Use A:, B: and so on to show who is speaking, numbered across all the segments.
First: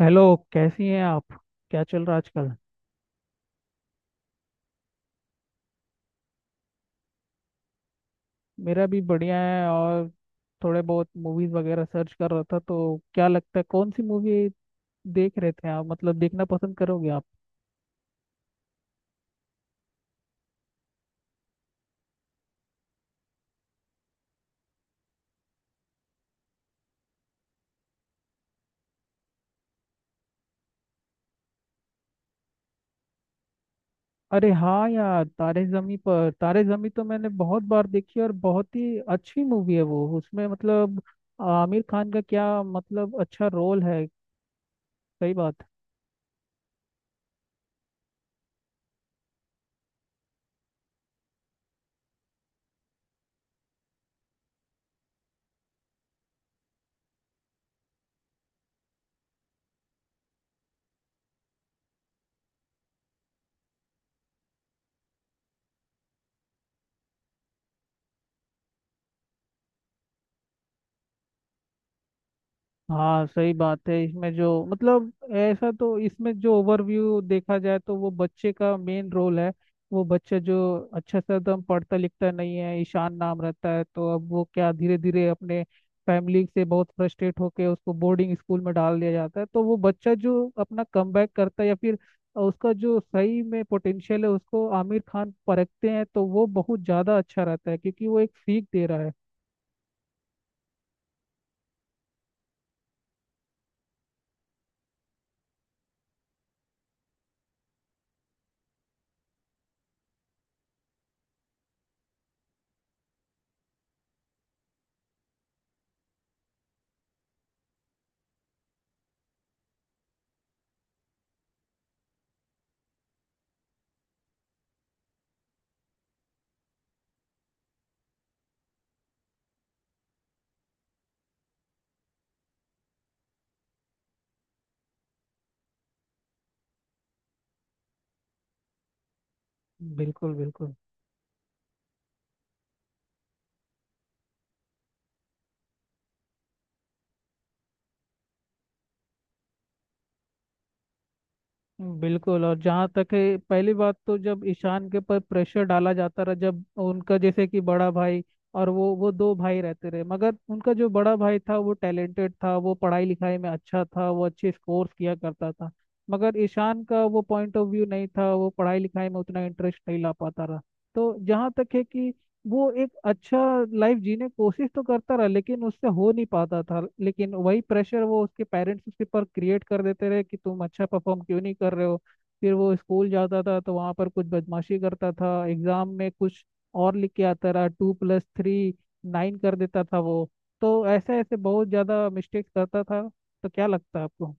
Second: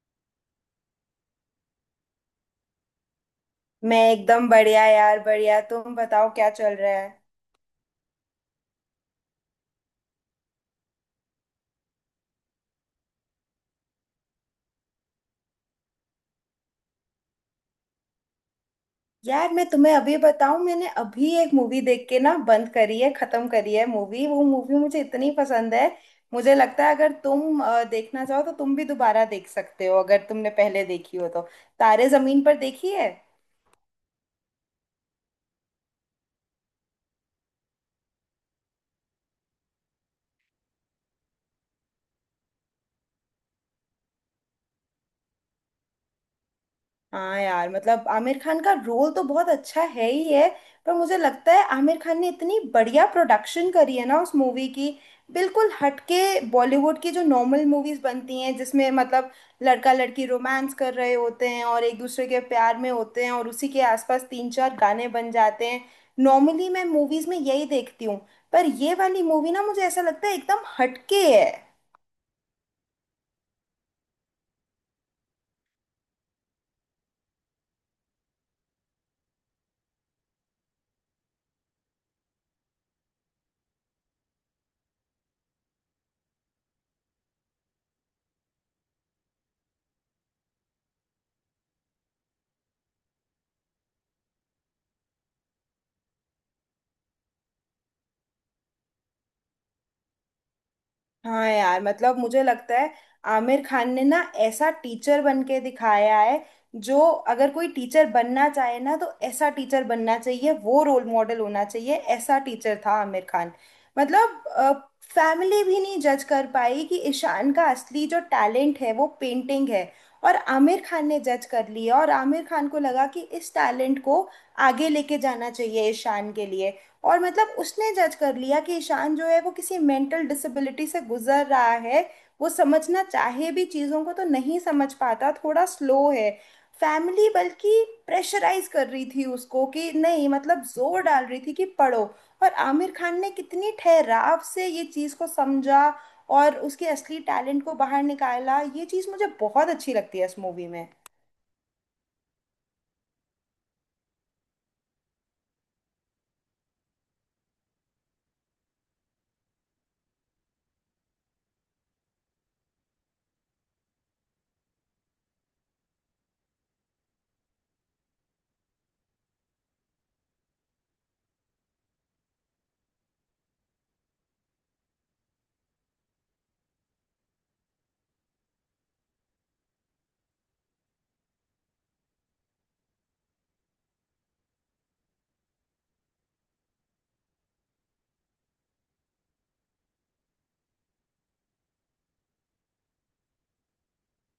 A: Hello. कैसी हैं आप? क्या चल रहा है आजकल?
B: मैं एकदम बढ़िया यार, बढ़िया। तुम बताओ क्या चल रहा है।
A: मेरा भी बढ़िया है। और थोड़े बहुत मूवीज वगैरह सर्च कर रहा था, तो क्या लगता है कौन सी मूवी देख रहे थे आप, मतलब देखना पसंद करोगे आप?
B: यार मैं तुम्हें अभी बताऊं, मैंने अभी एक मूवी देख के ना बंद करी है, खत्म करी है मूवी। वो मूवी मुझे इतनी पसंद है, मुझे लगता है अगर तुम देखना चाहो तो तुम भी दोबारा देख सकते हो अगर तुमने पहले देखी हो तो। तारे जमीन पर देखी है?
A: अरे हाँ यार, तारे जमी पर। तारे जमी तो मैंने बहुत बार देखी और बहुत ही अच्छी मूवी है वो। उसमें मतलब आमिर खान का क्या मतलब अच्छा रोल है। सही बात।
B: हाँ यार, मतलब आमिर खान का रोल तो बहुत अच्छा है ही है। पर मुझे लगता है आमिर खान ने इतनी बढ़िया प्रोडक्शन करी है ना उस मूवी की, बिल्कुल हटके। बॉलीवुड की जो नॉर्मल मूवीज बनती हैं जिसमें मतलब लड़का लड़की रोमांस कर रहे होते हैं और एक दूसरे के प्यार में होते हैं और उसी के आसपास तीन चार गाने बन जाते हैं, नॉर्मली मैं मूवीज में यही देखती हूँ। पर ये वाली मूवी ना मुझे ऐसा लगता है एकदम हटके है।
A: हाँ सही बात है। इसमें जो मतलब ऐसा तो इसमें जो ओवरव्यू देखा जाए तो वो बच्चे का मेन रोल है। वो बच्चा जो अच्छा से एकदम पढ़ता लिखता नहीं है, ईशान नाम रहता है, तो अब वो क्या धीरे धीरे अपने फैमिली से बहुत फ्रस्ट्रेट होके उसको बोर्डिंग स्कूल में डाल दिया जाता है। तो वो बच्चा जो अपना कमबैक करता है या फिर उसका जो सही में पोटेंशियल है उसको आमिर खान परखते हैं, तो वो बहुत ज़्यादा अच्छा रहता है क्योंकि वो एक सीख दे रहा है।
B: हाँ यार, मतलब मुझे लगता है आमिर खान ने ना ऐसा टीचर बन के दिखाया है जो, अगर कोई टीचर बनना चाहे ना तो ऐसा टीचर बनना चाहिए। वो रोल मॉडल होना चाहिए, ऐसा टीचर था आमिर खान। मतलब फैमिली भी नहीं जज कर पाई कि ईशान का असली जो टैलेंट है वो पेंटिंग है, और आमिर खान ने जज कर लिया। और आमिर खान को लगा कि इस टैलेंट को आगे लेके जाना चाहिए ईशान के लिए। और मतलब उसने जज कर लिया कि ईशान जो है वो किसी मेंटल डिसेबिलिटी से गुजर रहा है, वो समझना चाहे भी चीज़ों को तो नहीं समझ पाता, थोड़ा स्लो है। फैमिली बल्कि प्रेशराइज कर रही थी उसको कि नहीं,
A: बिल्कुल
B: मतलब
A: बिल्कुल।
B: जोर डाल रही थी कि पढ़ो। और आमिर खान ने कितनी ठहराव से ये चीज़ को समझा और उसके असली टैलेंट को बाहर निकाला। ये चीज़ मुझे बहुत अच्छी लगती है इस मूवी में।
A: बिल्कुल। और जहाँ तक है, पहली बात तो जब ईशान के ऊपर प्रेशर डाला जाता रहा, जब उनका जैसे कि बड़ा भाई, और वो दो भाई रहते रहे, मगर उनका जो बड़ा भाई था वो टैलेंटेड था, वो पढ़ाई लिखाई में अच्छा था, वो अच्छे स्कोर्स किया करता था। मगर ईशान का वो पॉइंट ऑफ व्यू नहीं था, वो पढ़ाई लिखाई में उतना इंटरेस्ट नहीं ला पाता रहा। तो जहाँ तक है कि वो एक अच्छा लाइफ जीने की कोशिश तो करता रहा, लेकिन उससे हो नहीं पाता था। लेकिन वही प्रेशर वो उसके पेरेंट्स उसके पर क्रिएट कर देते रहे कि तुम अच्छा परफॉर्म क्यों नहीं कर रहे हो। फिर वो स्कूल जाता था तो वहाँ पर कुछ बदमाशी करता था, एग्जाम में कुछ और लिख के आता रहा। टू प्लस थ्री नाइन कर देता था वो। तो ऐसे ऐसे बहुत ज़्यादा मिस्टेक्स करता था। तो क्या लगता है आपको?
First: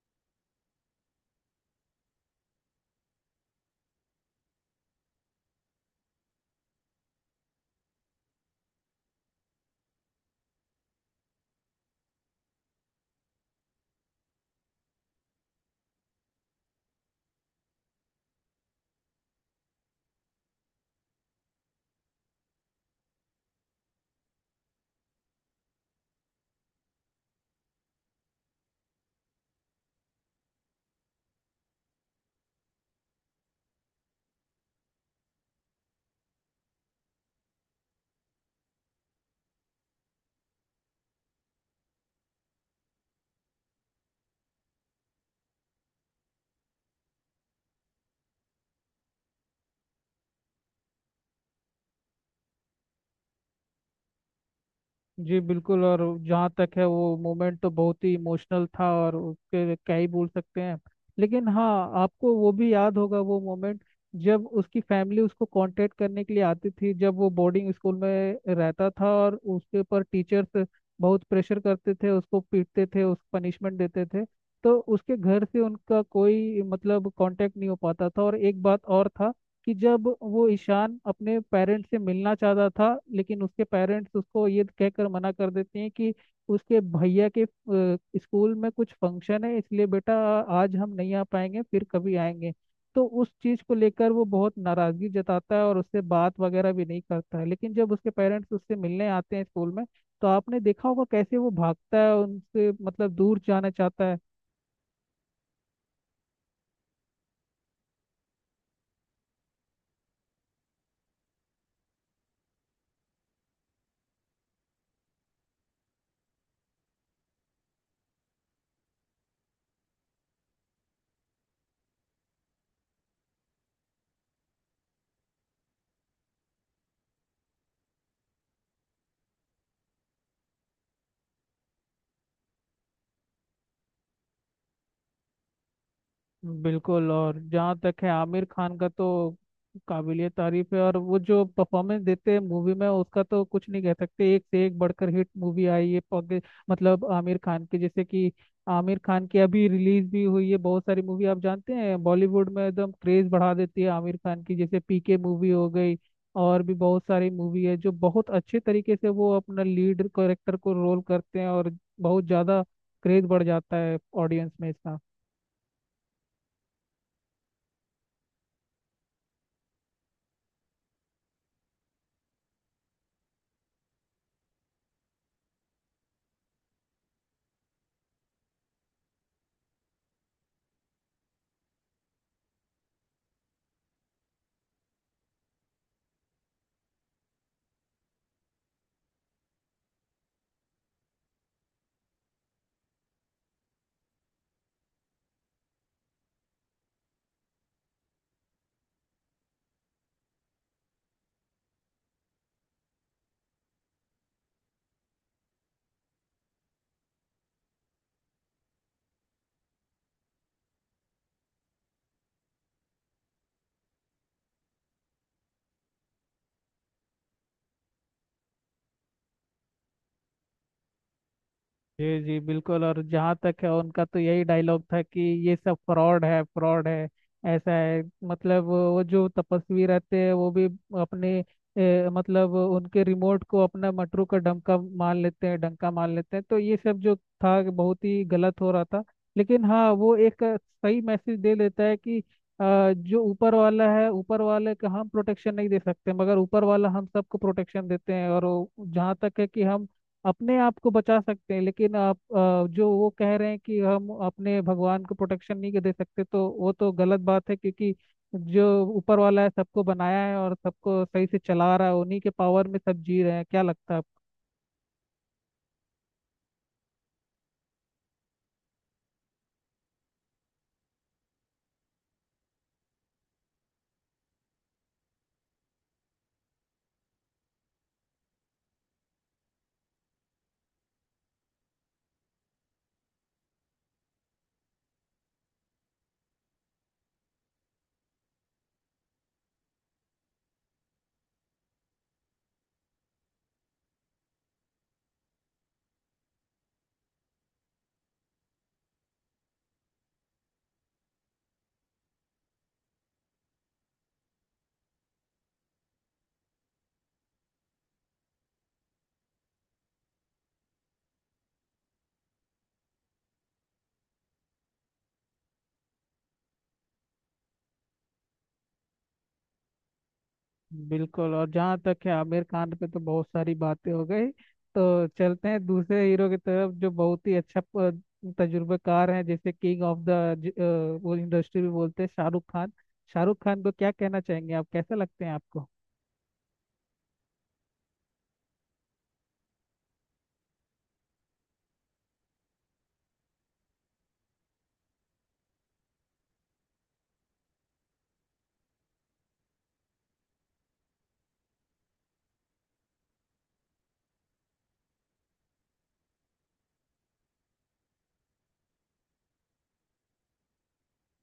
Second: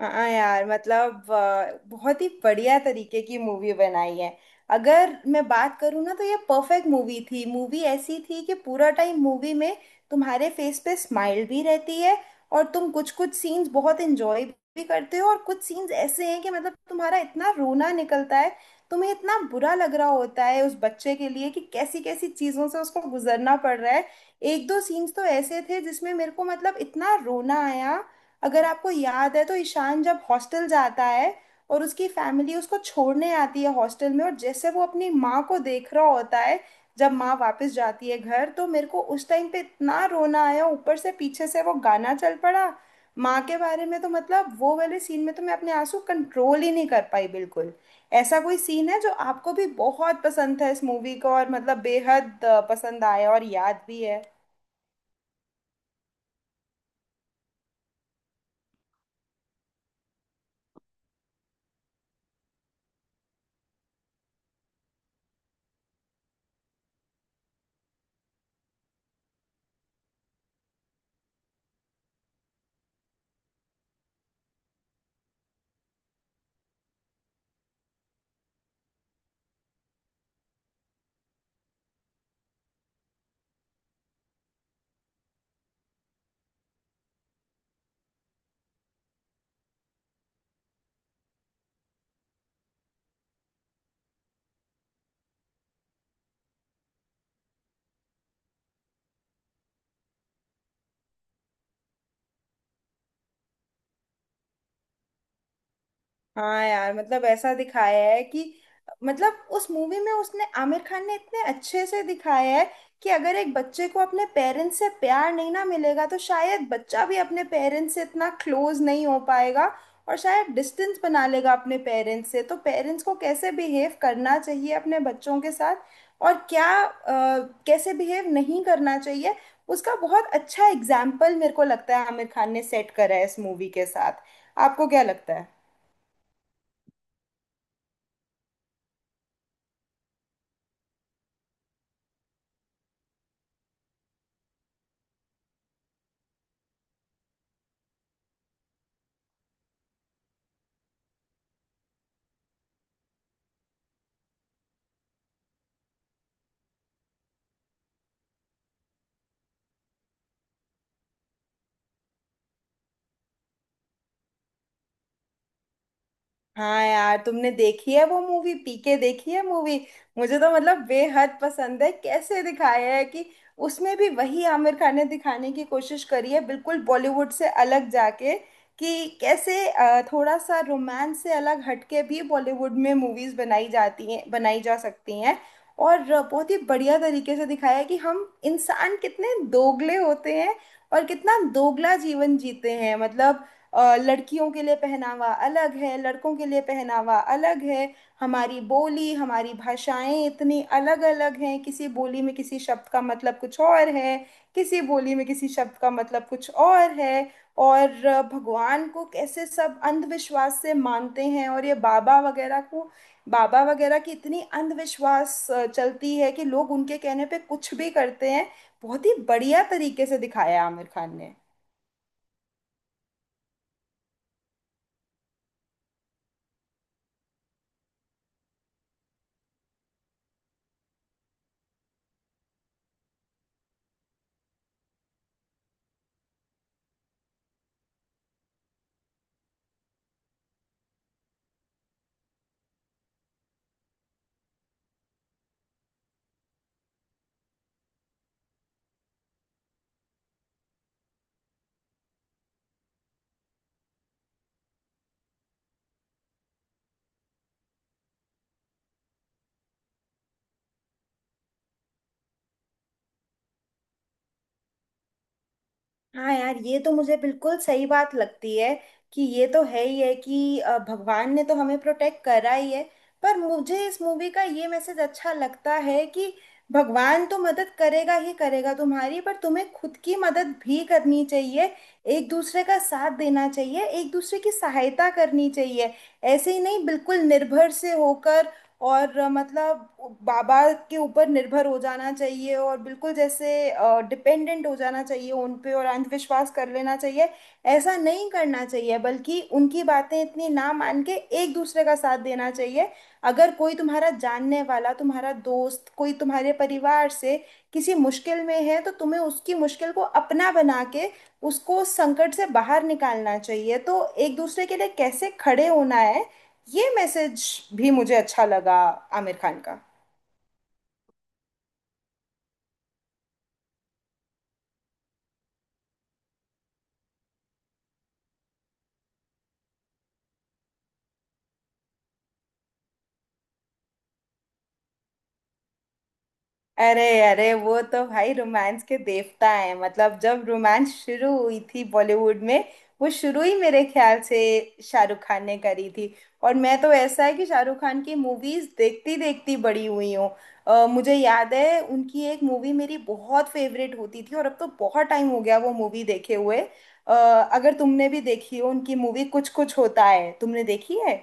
B: हाँ हाँ यार, मतलब बहुत ही बढ़िया तरीके की मूवी बनाई है। अगर मैं बात करूँ ना तो ये परफेक्ट मूवी थी। मूवी ऐसी थी कि पूरा टाइम मूवी में तुम्हारे फेस पे स्माइल भी रहती है, और तुम कुछ कुछ सीन्स बहुत इंजॉय भी करते हो, और कुछ सीन्स ऐसे हैं कि मतलब तुम्हारा इतना रोना निकलता है, तुम्हें इतना बुरा लग रहा होता है उस बच्चे के लिए कि कैसी कैसी चीज़ों से उसको गुजरना पड़ रहा है। एक दो सीन्स तो ऐसे थे जिसमें मेरे को मतलब इतना रोना आया। अगर आपको याद है तो ईशान जब हॉस्टल जाता है और उसकी फैमिली उसको छोड़ने आती है हॉस्टल में, और जैसे वो अपनी माँ को देख रहा होता है जब माँ वापस जाती है घर, तो मेरे को उस टाइम पे इतना रोना आया। ऊपर से पीछे से वो गाना चल पड़ा माँ के बारे में, तो मतलब वो वाले सीन में तो मैं अपने आंसू कंट्रोल ही नहीं कर पाई बिल्कुल। ऐसा कोई सीन है जो आपको भी बहुत पसंद था इस मूवी का और मतलब बेहद पसंद आया और याद भी है?
A: जी बिल्कुल। और जहाँ तक है वो मोमेंट तो बहुत ही इमोशनल था और उसके क्या ही बोल सकते हैं। लेकिन हाँ, आपको वो भी याद होगा वो मोमेंट जब उसकी फैमिली उसको कांटेक्ट करने के लिए आती थी, जब वो बोर्डिंग स्कूल में रहता था और उसके ऊपर टीचर्स बहुत प्रेशर करते थे, उसको पीटते थे, उसको पनिशमेंट देते थे। तो उसके घर से उनका कोई मतलब कांटेक्ट नहीं हो पाता था। और एक बात और था कि जब वो ईशान अपने पेरेंट्स से मिलना चाहता था, लेकिन उसके पेरेंट्स उसको ये कहकर मना कर देते हैं कि उसके भैया के स्कूल में कुछ फंक्शन है, इसलिए बेटा आज हम नहीं आ पाएंगे, फिर कभी आएंगे। तो उस चीज़ को लेकर वो बहुत नाराज़गी जताता है और उससे बात वगैरह भी नहीं करता है। लेकिन जब उसके पेरेंट्स उससे मिलने आते हैं स्कूल में, तो आपने देखा होगा कैसे वो भागता है उनसे, मतलब दूर जाना चाहता है।
B: हाँ यार, मतलब ऐसा दिखाया है कि, मतलब उस मूवी में उसने आमिर खान ने इतने अच्छे से दिखाया है कि अगर एक बच्चे को अपने पेरेंट्स से प्यार नहीं ना मिलेगा तो शायद बच्चा भी अपने पेरेंट्स से इतना क्लोज नहीं हो पाएगा, और शायद डिस्टेंस बना लेगा अपने पेरेंट्स से। तो पेरेंट्स को कैसे बिहेव करना चाहिए अपने बच्चों के साथ और क्या कैसे बिहेव नहीं करना चाहिए, उसका बहुत अच्छा एग्जाम्पल मेरे को लगता है आमिर खान ने सेट करा है इस मूवी के साथ। आपको क्या लगता है?
A: बिल्कुल। और जहाँ तक है आमिर खान का, तो काबिलियत तारीफ है और वो जो परफॉर्मेंस देते हैं मूवी में उसका तो कुछ नहीं कह सकते। एक से एक बढ़कर हिट मूवी आई है। मतलब आमिर खान की जैसे कि, आमिर खान की अभी रिलीज भी हुई है बहुत सारी मूवी, आप जानते हैं, बॉलीवुड में एकदम क्रेज बढ़ा देती है आमिर खान की। जैसे पीके मूवी हो गई, और भी बहुत सारी मूवी है जो बहुत अच्छे तरीके से वो अपना लीड कैरेक्टर को रोल करते हैं, और बहुत ज़्यादा क्रेज बढ़ जाता है ऑडियंस में इसका।
B: हाँ यार, तुमने देखी है वो मूवी पीके? देखी है मूवी? मुझे तो मतलब बेहद पसंद है। कैसे दिखाया है कि उसमें भी वही आमिर खान ने दिखाने की कोशिश करी है, बिल्कुल बॉलीवुड से अलग जाके, कि कैसे थोड़ा सा रोमांस से अलग हटके भी बॉलीवुड में मूवीज बनाई जाती हैं, बनाई जा सकती हैं। और बहुत ही बढ़िया तरीके से दिखाया है कि हम इंसान कितने दोगले होते हैं और कितना दोगला जीवन जीते हैं। मतलब लड़कियों के लिए पहनावा अलग है, लड़कों के लिए पहनावा अलग है। हमारी बोली हमारी भाषाएं इतनी अलग अलग हैं, किसी बोली में किसी शब्द का मतलब कुछ और है, किसी बोली में किसी शब्द का मतलब कुछ और है। और भगवान को कैसे सब अंधविश्वास से मानते हैं, और ये बाबा वगैरह को, बाबा वगैरह की इतनी अंधविश्वास चलती है कि लोग उनके कहने पे कुछ भी करते हैं। बहुत ही बढ़िया तरीके से दिखाया है आमिर खान ने।
A: जी जी बिल्कुल। और जहाँ तक है, उनका तो यही डायलॉग था कि ये सब फ्रॉड है, फ्रॉड है। ऐसा है मतलब वो जो तपस्वी रहते हैं वो भी अपने मतलब उनके रिमोट को अपना मटरू का डंका मान लेते हैं, डंका मान लेते हैं। तो ये सब जो था बहुत ही गलत हो रहा था। लेकिन हाँ, वो एक सही मैसेज दे देता है कि जो ऊपर वाला है, ऊपर वाले का हम प्रोटेक्शन नहीं दे सकते, मगर ऊपर वाला हम सबको प्रोटेक्शन देते हैं। और जहाँ तक है कि हम अपने आप को बचा सकते हैं, लेकिन आप जो वो कह रहे हैं कि हम अपने भगवान को प्रोटेक्शन नहीं दे सकते, तो वो तो गलत बात है क्योंकि जो ऊपर वाला है सबको बनाया है और सबको सही से चला रहा है, उन्हीं के पावर में सब जी रहे हैं। क्या लगता है आपको?
B: हाँ यार, ये तो मुझे बिल्कुल सही बात लगती है कि ये तो है ही है कि भगवान ने तो हमें प्रोटेक्ट करा ही है। पर मुझे इस मूवी का ये मैसेज अच्छा लगता है कि भगवान तो मदद करेगा ही करेगा तुम्हारी, पर तुम्हें खुद की मदद भी करनी चाहिए। एक दूसरे का साथ देना चाहिए, एक दूसरे की सहायता करनी चाहिए। ऐसे ही नहीं बिल्कुल निर्भर से होकर, और मतलब बाबा के ऊपर निर्भर हो जाना चाहिए और बिल्कुल जैसे डिपेंडेंट हो जाना चाहिए उन पे और अंधविश्वास कर लेना चाहिए, ऐसा नहीं करना चाहिए। बल्कि उनकी बातें इतनी ना मान के एक दूसरे का साथ देना चाहिए। अगर कोई तुम्हारा जानने वाला, तुम्हारा दोस्त, कोई तुम्हारे परिवार से किसी मुश्किल में है, तो तुम्हें उसकी मुश्किल को अपना बना के उसको उस संकट से बाहर निकालना चाहिए। तो एक दूसरे के लिए कैसे खड़े होना है, ये मैसेज भी मुझे अच्छा लगा आमिर खान का।
A: बिल्कुल। और जहाँ तक है आमिर खान पे तो बहुत सारी बातें हो गई। तो चलते हैं दूसरे हीरो की तरफ जो बहुत ही अच्छा तजुर्बेकार है, जैसे किंग ऑफ द वो इंडस्ट्री भी बोलते हैं, शाहरुख खान। शाहरुख खान को क्या कहना चाहेंगे आप? कैसे लगते हैं आपको?
B: अरे अरे, वो तो भाई रोमांस के देवता है। मतलब जब रोमांस शुरू हुई थी बॉलीवुड में, वो शुरू ही मेरे ख्याल से शाहरुख खान ने करी थी। और मैं तो, ऐसा है कि शाहरुख खान की मूवीज देखती देखती बड़ी हुई हूँ। मुझे याद है उनकी एक मूवी मेरी बहुत फेवरेट होती थी, और अब तो बहुत टाइम हो गया वो मूवी देखे हुए। अगर तुमने भी देखी हो उनकी मूवी कुछ कुछ होता है, तुमने देखी है?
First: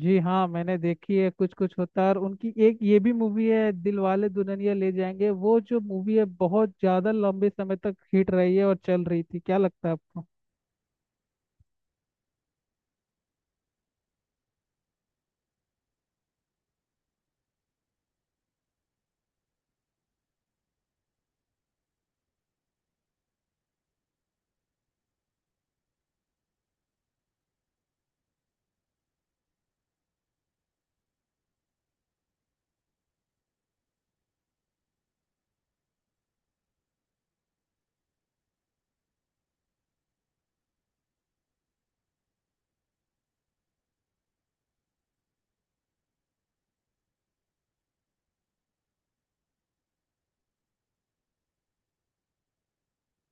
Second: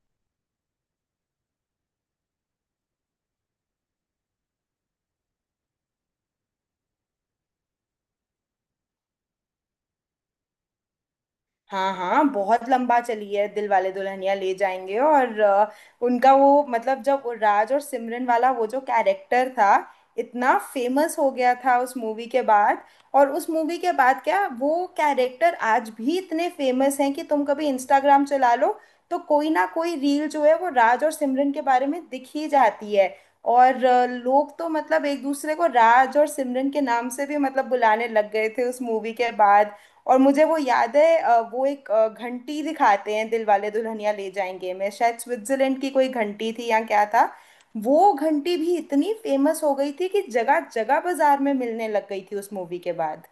A: जी हाँ, मैंने देखी है कुछ कुछ होता है। और उनकी एक ये भी मूवी है दिलवाले दुल्हनिया ले जाएंगे, वो जो मूवी है बहुत ज्यादा लंबे समय तक हिट रही है और चल रही थी। क्या लगता है आपको?
B: हाँ हाँ, बहुत लंबा चली है दिल वाले दुल्हनिया ले जाएंगे। और उनका वो, मतलब जब वो राज और सिमरन वाला वो जो कैरेक्टर था, इतना फेमस हो गया था उस मूवी के बाद। और उस मूवी के बाद क्या, वो कैरेक्टर आज भी इतने फेमस हैं कि तुम कभी इंस्टाग्राम चला लो तो कोई ना कोई रील जो है वो राज और सिमरन के बारे में दिख ही जाती है। और लोग तो मतलब एक दूसरे को राज और सिमरन के नाम से भी मतलब बुलाने लग गए थे उस मूवी के बाद। और मुझे वो याद है वो एक घंटी दिखाते हैं दिल वाले दुल्हनिया ले जाएंगे में, शायद स्विट्जरलैंड की कोई घंटी थी या क्या था। वो घंटी भी इतनी फेमस हो गई थी कि जगह जगह बाजार में मिलने लग गई थी उस मूवी के बाद।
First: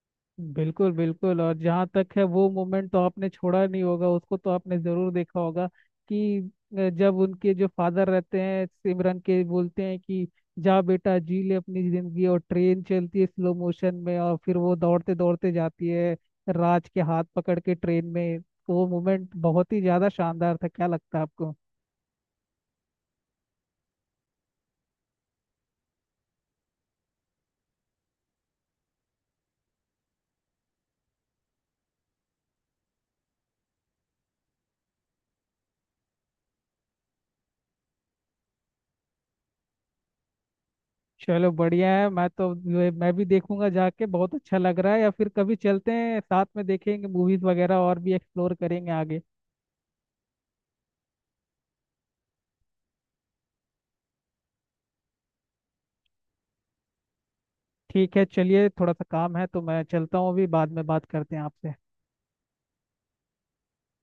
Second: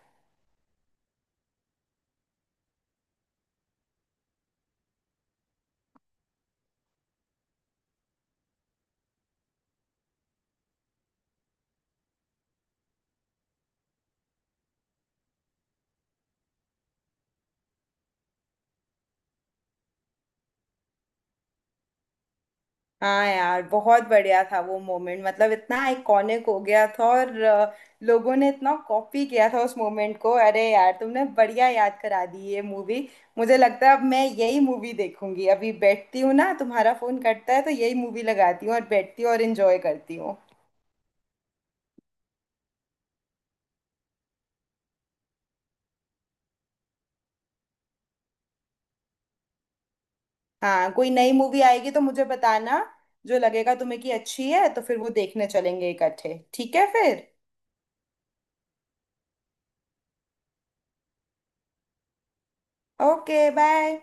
A: बिल्कुल बिल्कुल। और जहाँ तक है वो मोमेंट तो आपने छोड़ा नहीं होगा उसको, तो आपने जरूर देखा होगा कि जब उनके जो फादर रहते हैं सिमरन के, बोलते हैं कि जा बेटा जी ले अपनी जिंदगी, और ट्रेन चलती है स्लो मोशन में और फिर वो दौड़ते दौड़ते जाती है राज के हाथ पकड़ के ट्रेन में, तो वो मोमेंट बहुत ही ज्यादा शानदार था। क्या लगता है आपको?
B: हाँ यार, बहुत बढ़िया था वो मोमेंट। मतलब इतना आइकॉनिक हो गया था, और लोगों ने इतना कॉपी किया था उस मोमेंट को। अरे यार, तुमने बढ़िया याद करा दी ये मूवी। मुझे लगता है अब मैं यही मूवी देखूंगी। अभी बैठती हूँ ना, तुम्हारा फोन कटता है तो यही मूवी लगाती हूँ और बैठती हूँ और एंजॉय करती हूँ।
A: चलो बढ़िया है। मैं तो, मैं भी देखूंगा जाके, बहुत अच्छा लग रहा है। या फिर कभी चलते हैं साथ में, देखेंगे मूवीज वगैरह और भी, एक्सप्लोर करेंगे आगे।
B: हाँ, कोई नई मूवी आएगी तो मुझे बताना। जो लगेगा तुम्हें कि अच्छी है तो फिर वो देखने चलेंगे इकट्ठे, ठीक है फिर।
A: ठीक है चलिए, थोड़ा सा काम है तो मैं चलता हूँ अभी, बाद में बात करते हैं आपसे।
B: Okay, bye.